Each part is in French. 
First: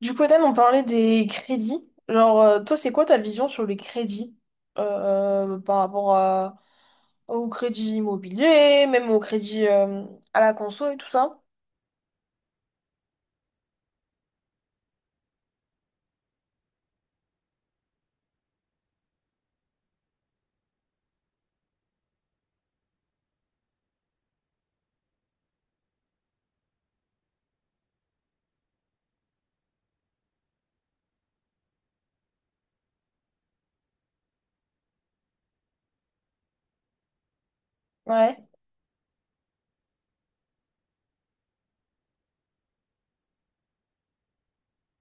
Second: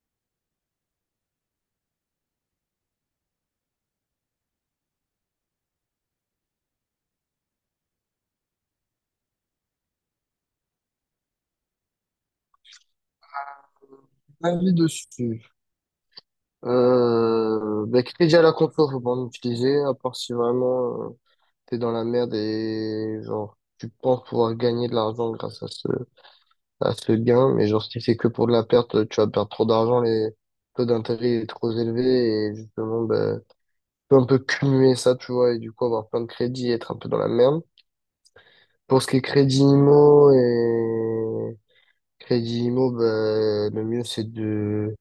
Du coup, Ethan, on parlait des crédits. Toi, c'est quoi ta vision sur les crédits par rapport au crédit immobilier, même au crédit à la conso et tout ça? Avis dessus. Bah, crédit à la confiance, faut pas en utiliser, à part si vraiment t'es dans la merde et genre tu penses pouvoir gagner de l'argent grâce à ce gain, mais genre si c'est que pour de la perte, tu vas perdre trop d'argent, les taux d'intérêt est trop élevé et justement bah, tu peux un peu cumuler ça, tu vois, et du coup avoir plein de crédits et être un peu dans la merde. Ouais. Pour ce qui est crédit IMO et crédit IMO, bah, le mieux c'est de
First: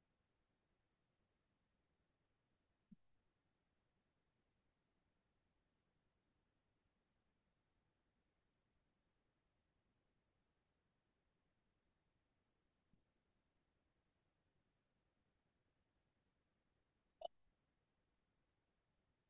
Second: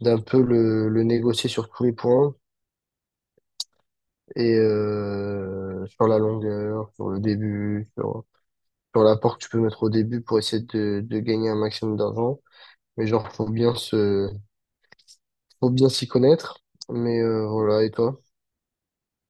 d'un peu le négocier sur tous les points. Et sur la longueur, sur le début, sur l'apport que tu peux mettre au début pour essayer de gagner un maximum d'argent. Mais genre, faut bien s'y connaître. Mais voilà, et toi,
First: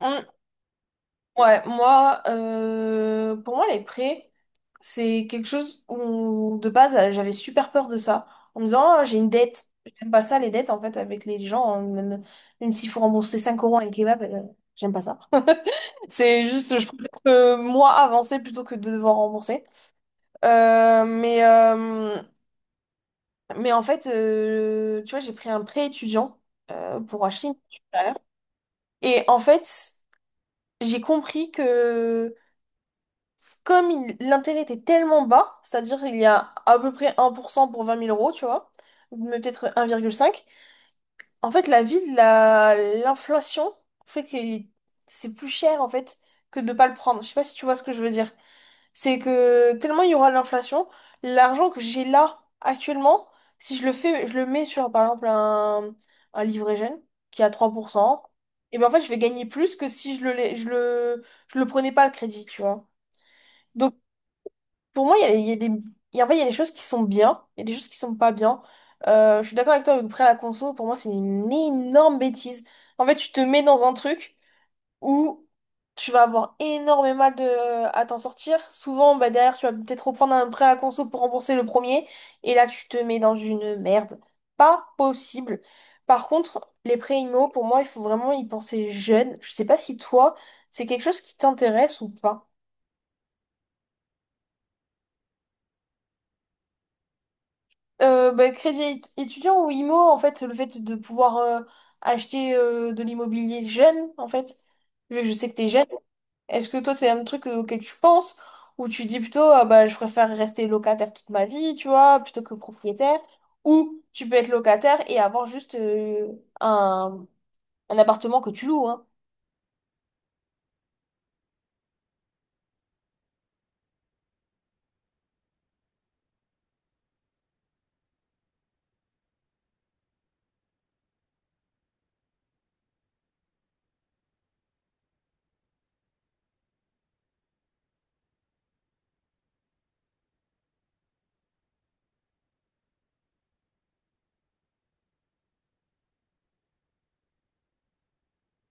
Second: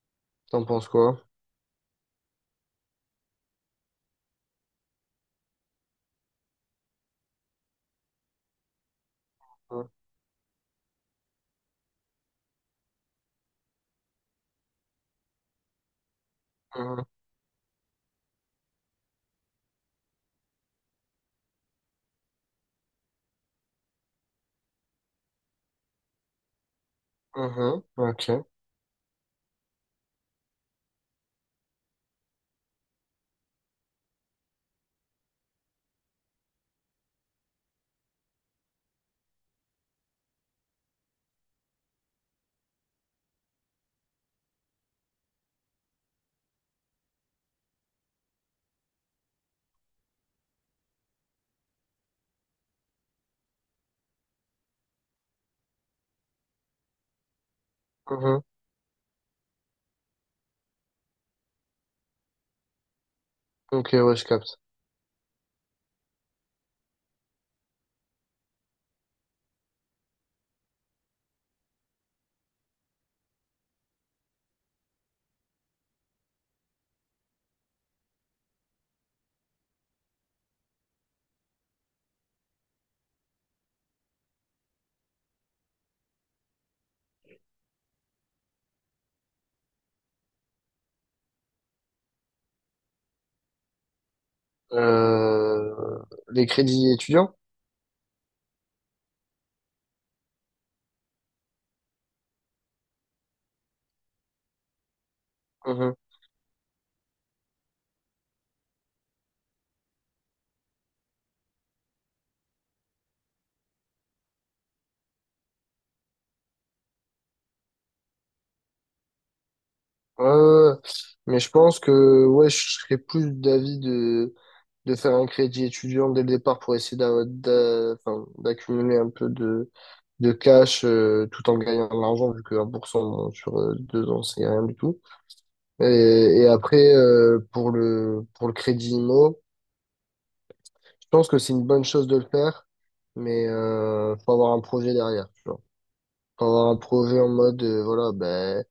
Hum. t'en penses quoi? Ouais, moi, pour moi, les prêts, c'est quelque chose où, de base, j'avais super peur de ça. En me disant, ah, j'ai une dette. J'aime pas ça, les dettes, en fait, avec les gens, hein, même s'il faut rembourser 5 euros à un kebab, j'aime pas ça. C'est juste, je Mhm, préfère que moi avancer plutôt que de devoir rembourser. Euh, mais, euh, mais en fait, tu vois, j'ai pris un prêt étudiant pour acheter une mhm, voiture derrière. ok, Et en fait, j'ai compris que l'intérêt était tellement bas, c'est-à-dire qu'il y a à peu près 1% pour 20 000 euros, tu vois, mais peut-être 1,5. En fait, l'inflation fait que c'est plus cher, en fait, que de pas le prendre. Je sais pas si tu vois ce que je veux dire. C'est que tellement il y aura de l'inflation, l'argent que j'ai là actuellement, si je le fais, je le mets sur par exemple un livret jeune qui est à 3%, mhm, et ben en fait je vais gagner plus que si je le prenais pas le crédit, tu vois. ok, Donc ouais, je capte. pour moi, il y a des, il y a- en fait, il y a des choses qui sont bien, il y a des choses qui sont pas bien. Je suis d'accord avec toi, le prêt à la conso, pour moi, c'est une énorme bêtise. En fait, tu te mets dans un truc où tu vas avoir énormément mal de à t'en sortir. Souvent, bah, derrière, tu vas peut-être reprendre un prêt à conso pour rembourser le premier, et là, tu te mets dans une merde. Pas possible. Par contre, les prêts IMO, pour moi, il faut vraiment y penser jeune. Je sais pas si toi, c'est quelque chose qui t'intéresse ou pas. Euh, les crédits étudiants? Bah, étudiant ou IMO, en fait, le fait de pouvoir acheter de l'immobilier jeune, en fait, vu que je sais que t'es jeune. Mhm. Est-ce que toi, c'est un truc auquel tu penses, ou tu dis plutôt, ah bah, je préfère rester locataire toute ma vie, tu vois, plutôt que propriétaire, ou tu peux être locataire et avoir juste un, un appartement que tu loues, hein. Ouais, ouais, ouais. Mais je pense que ouais, je serais plus d'avis de faire un crédit étudiant dès le départ pour essayer enfin, d'accumuler un peu de cash tout en gagnant de l'argent, vu que 1% sur 2 ans, c'est rien du tout. Et, et après, pour le, crédit IMO, je pense que c'est une bonne chose de le faire, mais faut avoir un projet derrière, tu vois. Faut avoir un projet en mode, voilà, ben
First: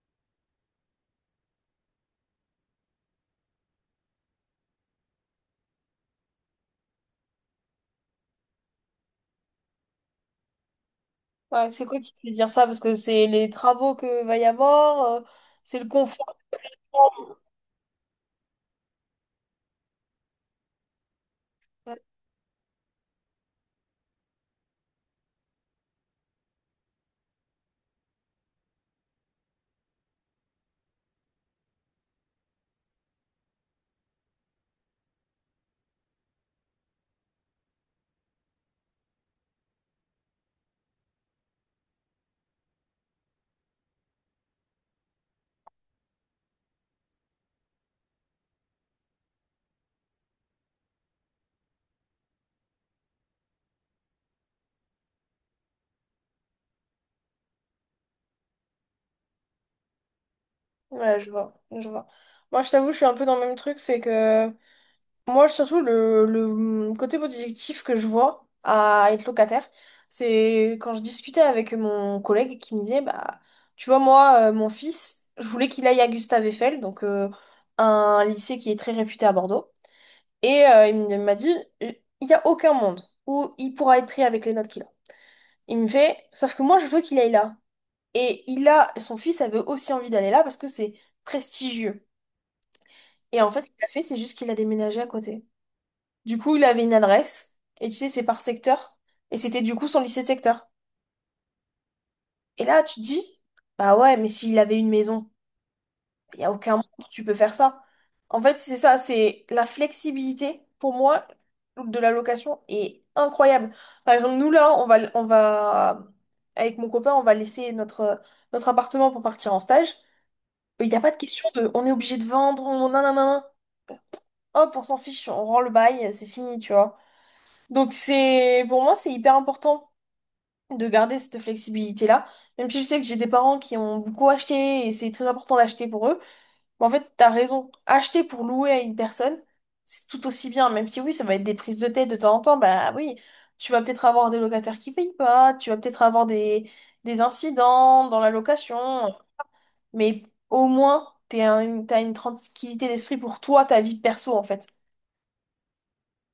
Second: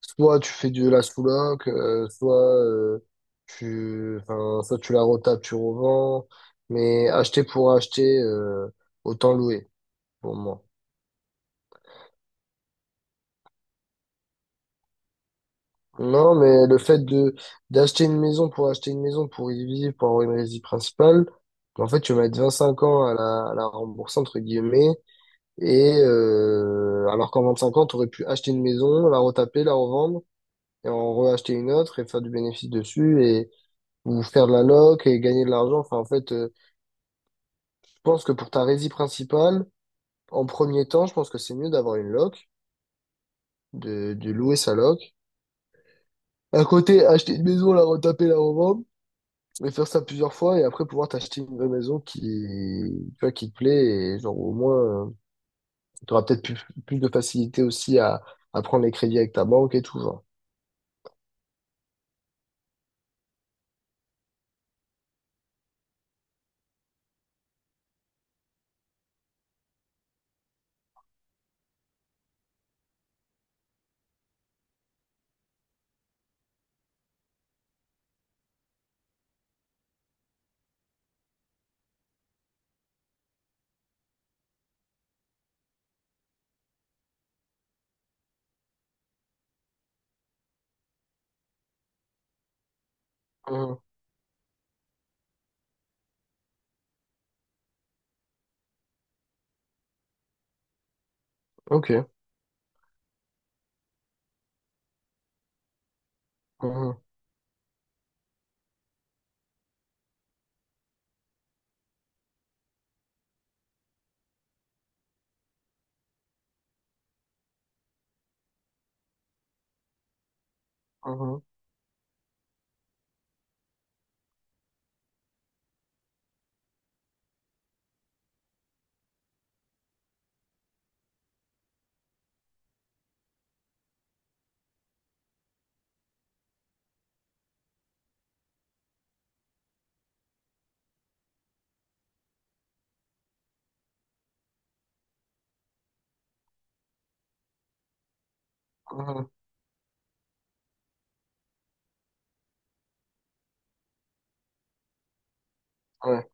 soit tu fais de la sous-loc, enfin, soit tu la retapes, tu revends. Mais acheter pour acheter, autant louer, pour moi. Ouais, c'est quoi qui te fait dire ça? Parce que c'est les travaux que va y avoir, c'est le Non, confort. mais le fait de d'acheter une maison pour acheter une maison, pour y vivre, pour avoir une résidence principale, en fait, tu vas mettre 5 ans à la rembourser, entre guillemets. Et alors qu'en 25 ans, tu aurais pu acheter une maison, la retaper, la revendre, et en reacheter une autre et faire du bénéfice dessus. Ou faire de la loc et gagner de l'argent. Enfin, en fait, je pense que pour ta résie principale, en premier temps, je pense que c'est mieux d'avoir une loc, de louer sa loc. À côté, acheter une maison, la retaper, la revendre, et faire ça plusieurs fois, et après pouvoir t'acheter une vraie maison qui, tu vois, qui te plaît, et genre au moins, tu auras peut-être plus, de facilité aussi à prendre les crédits avec ta banque et tout, genre. Ouais, je vois, je vois. Moi, je t'avoue, je suis un peu dans le même truc, c'est que moi, surtout, côté positif que je vois à être locataire, c'est quand je discutais avec mon collègue qui me disait, bah, tu vois, moi, mon fils, je voulais qu'il aille à Gustave Eiffel, donc un lycée qui est très réputé à Bordeaux, et il m'a dit, il n'y a aucun monde où il pourra être pris avec les notes qu'il a. Il me fait, sauf que moi, je veux qu'il aille là. Et il a, son fils avait aussi envie d'aller là parce que c'est prestigieux. Et en fait, ce Mhm. qu'il a fait, c'est juste qu'il a déménagé à côté. Du coup, il avait une adresse, et tu sais, c'est par secteur, et c'était du coup son lycée de secteur. Ok. Et là, tu te dis, bah ouais, mais s'il avait une maison, il n'y a aucun monde Mhm. où tu peux faire ça. En fait, c'est ça, c'est la flexibilité, pour moi, de la location est incroyable. Par exemple, nous, là, avec mon copain, on va laisser notre appartement pour partir en stage. Il n'y a pas de Mhm. question de, on est obligé de vendre, on, nanana, hop, on s'en fiche, on rend le bail, c'est fini, tu vois. Donc c'est pour moi c'est hyper important de garder cette flexibilité-là. Même si je sais que j'ai des parents qui ont beaucoup acheté et c'est très important d'acheter pour eux. Mais en fait, t'as raison. Acheter pour louer à une personne, c'est tout aussi bien. Même si oui, ça va être des prises de tête de temps en temps, bah oui, tu vas peut-être avoir des locataires qui payent pas, tu vas peut-être avoir des incidents dans la location, Mhm. mais au moins t'es un- t'as une tranquillité d'esprit pour toi, ta vie perso en fait. Ouais.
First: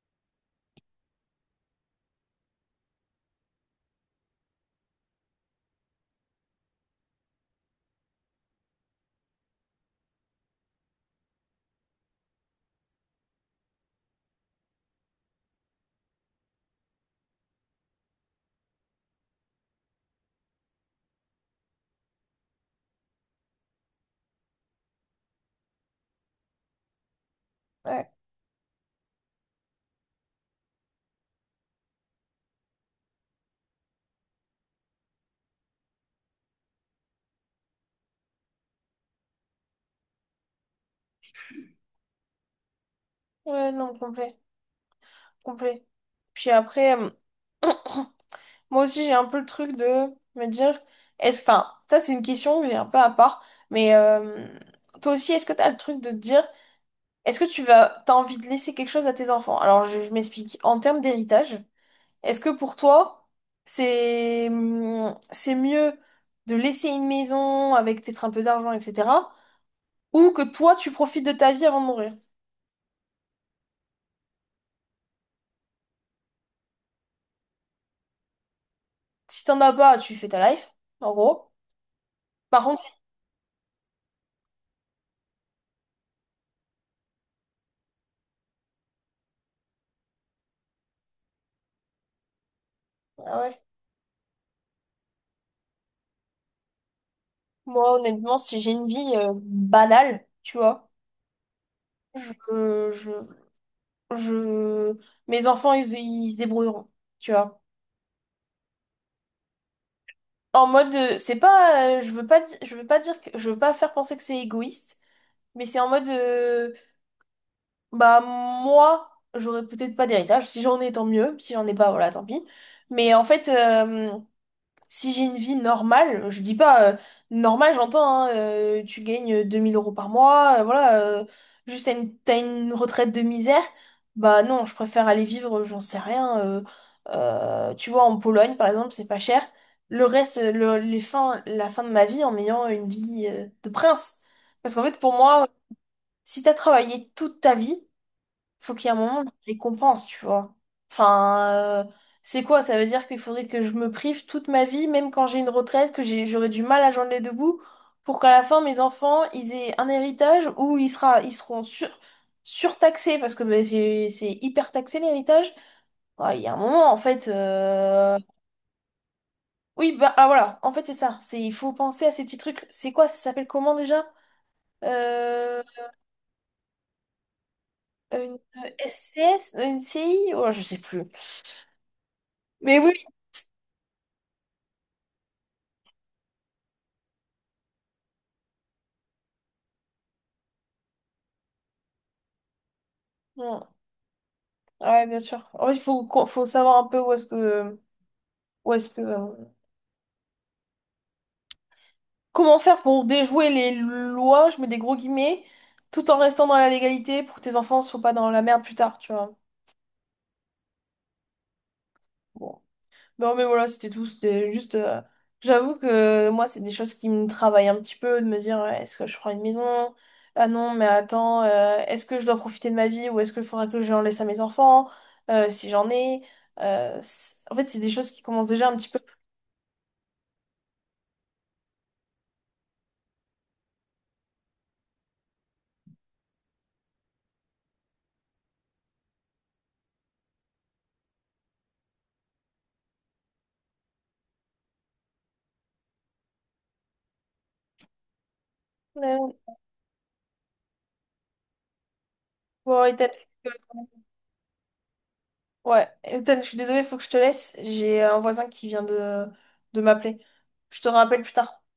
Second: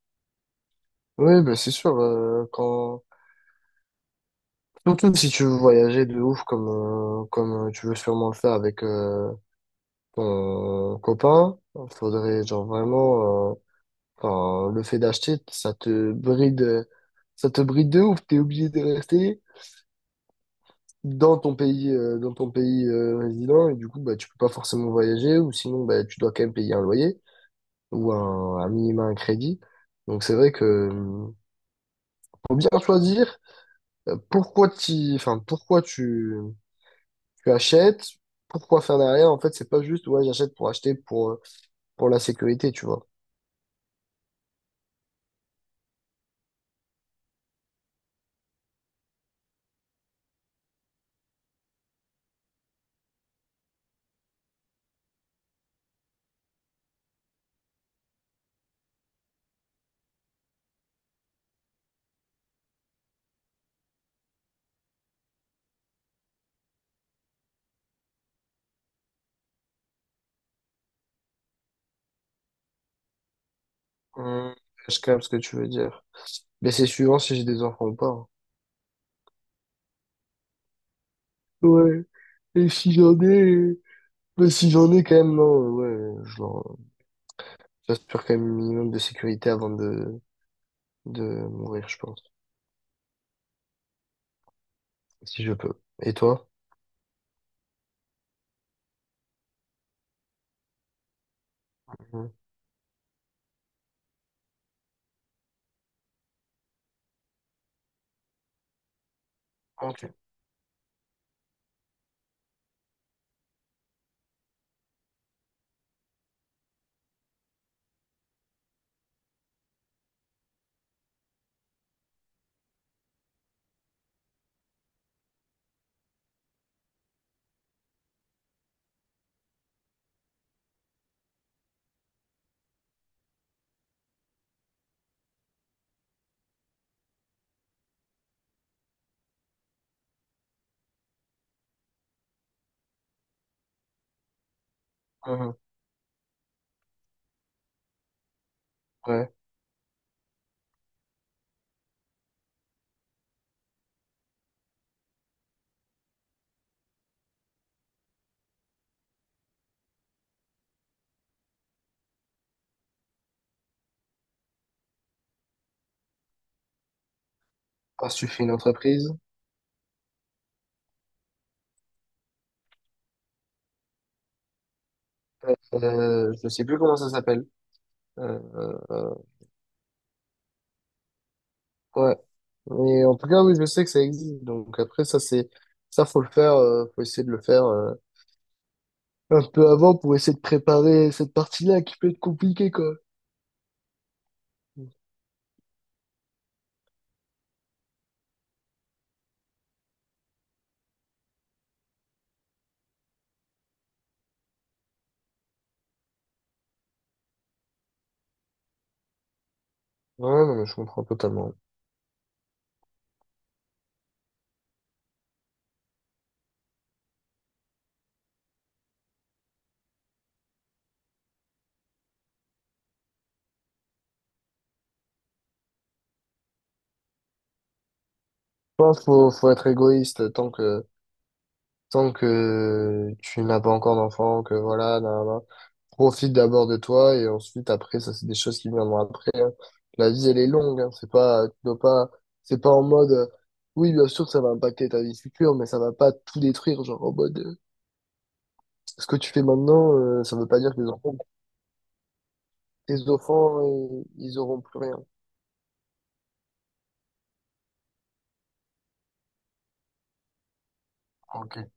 Oui, bah c'est sûr, surtout si tu veux voyager de ouf comme tu veux sûrement le faire avec ton copain, faudrait genre vraiment, enfin, le fait d'acheter, ça te bride de ouf, t'es obligé de rester dans ton pays résident, et du coup, bah, tu peux pas forcément voyager, ou sinon, bah, tu dois quand même payer un loyer, Ouais, ou un minima un crédit. Donc c'est vrai que faut bien choisir enfin, pourquoi tu achètes. Pourquoi faire derrière? En fait, c'est pas juste, ouais, j'achète pour acheter pour la sécurité, tu vois. ouais, non, complet, complet. Puis après. Moi aussi, j'ai un peu le truc de me dire, enfin, ça c'est une question que j'ai un peu à part, mais toi aussi, est-ce que t'as le truc de te dire, est-ce que tu vas, t'as envie de laisser quelque chose à tes enfants? Alors, je m'explique. En termes d'héritage, est-ce que pour toi, c'est mieux de laisser une maison avec peut-être un peu d'argent, etc., ou que toi, tu profites de ta vie avant de mourir? Hum, je capte ce que tu veux dire. Mais c'est suivant si j'ai des enfants ou pas, hein. Si t'en as pas, tu fais ta life, en gros. Ouais. Par Et contre, si- si j'en ai, bah, si j'en ai quand même, non, ouais, j'assure quand même un minimum de sécurité avant de mourir, je pense. ah ouais. Si je peux. Et toi? Moi, honnêtement, si j'ai une vie banale, tu vois. Mhm. je, je, je- Mes enfants, ils se débrouilleront, tu vois. Ok. En mode, c'est pas, je veux pas, di- je veux pas dire que, je veux pas faire penser que c'est égoïste, mais c'est en mode, bah, moi, j'aurais peut-être pas d'héritage. Si j'en ai, tant mieux. Si j'en ai pas, voilà, tant pis. Mais en fait, euh, Si j'ai une vie normale, je dis pas normale, j'entends, hein, tu gagnes 2000 euros par mois, voilà, juste t'as une retraite de misère, bah non, je préfère aller vivre, j'en sais rien, tu vois, en Pologne par exemple, c'est pas cher. Le reste, le, les fins, la fin de ma vie en ayant une vie de prince. Parce qu'en fait, pour moi, Mhm. si t'as travaillé toute ta vie, faut qu'il y ait un moment de Ouais. récompense, tu vois. Enfin, euh, c'est quoi? Ça veut dire qu'il faudrait que je me prive toute ma vie, même quand j'ai une retraite, j'aurai du mal à joindre les deux bouts, pour qu'à la fin, mes enfants, ils aient un héritage ils seront surtaxés, parce que bah, c'est hyper taxé l'héritage. Ouais, il y a un moment, en fait. Parce que tu fais une entreprise. Oui, voilà, en fait, c'est ça. C'est, il faut penser à ces petits trucs. C'est quoi? Ça s'appelle comment déjà? Euh, Je sais plus comment ça s'appelle. une Euh, euh, SCS? Une CI? Oh, je sais plus. ouais. Mais oui. Mais en tout cas, oui, je sais que ça existe. Donc après, faut le faire, faut essayer de le faire, un peu avant pour essayer de préparer cette partie-là qui peut être compliquée, quoi. Ouais, bien sûr. Ouais, faut savoir un peu où est-ce que, comment faire pour déjouer les lois, je mets des gros guillemets, tout en restant dans la légalité pour que tes enfants soient pas dans la merde plus tard, tu vois. Ouais, non, mais je comprends totalement. Bon. Non, mais voilà, c'était tout. C'était juste. J'avoue que moi, c'est des choses qui me travaillent un petit peu, de me dire, ouais, est-ce que je prends une maison? Ah non, mais attends, est-ce que je dois profiter de ma vie ou est-ce qu'il faudra que j'en laisse à mes enfants, si j'en ai? En fait, c'est des choses qui commencent déjà un Je petit pense peu. qu'il faut être égoïste tant que tu n'as pas encore d'enfant, que voilà, nan, nan, nan. Profite d'abord de toi et ensuite après, ça c'est des choses qui viendront après, hein. La vie elle est longue, hein. C'est pas, tu dois pas, c'est pas en mode, oui bien sûr ça va impacter ta vie future, mais ça va pas tout détruire, genre en mode, ce que tu Ouais, fais maintenant, ça veut pas dire que tes enfants, bon, et tes t'as- enfants, ils auront plus rien. Ouais, Ethan, je suis désolée, faut que je te laisse. J'ai un voisin qui vient de m'appeler. Je te rappelle plus tard. Ok.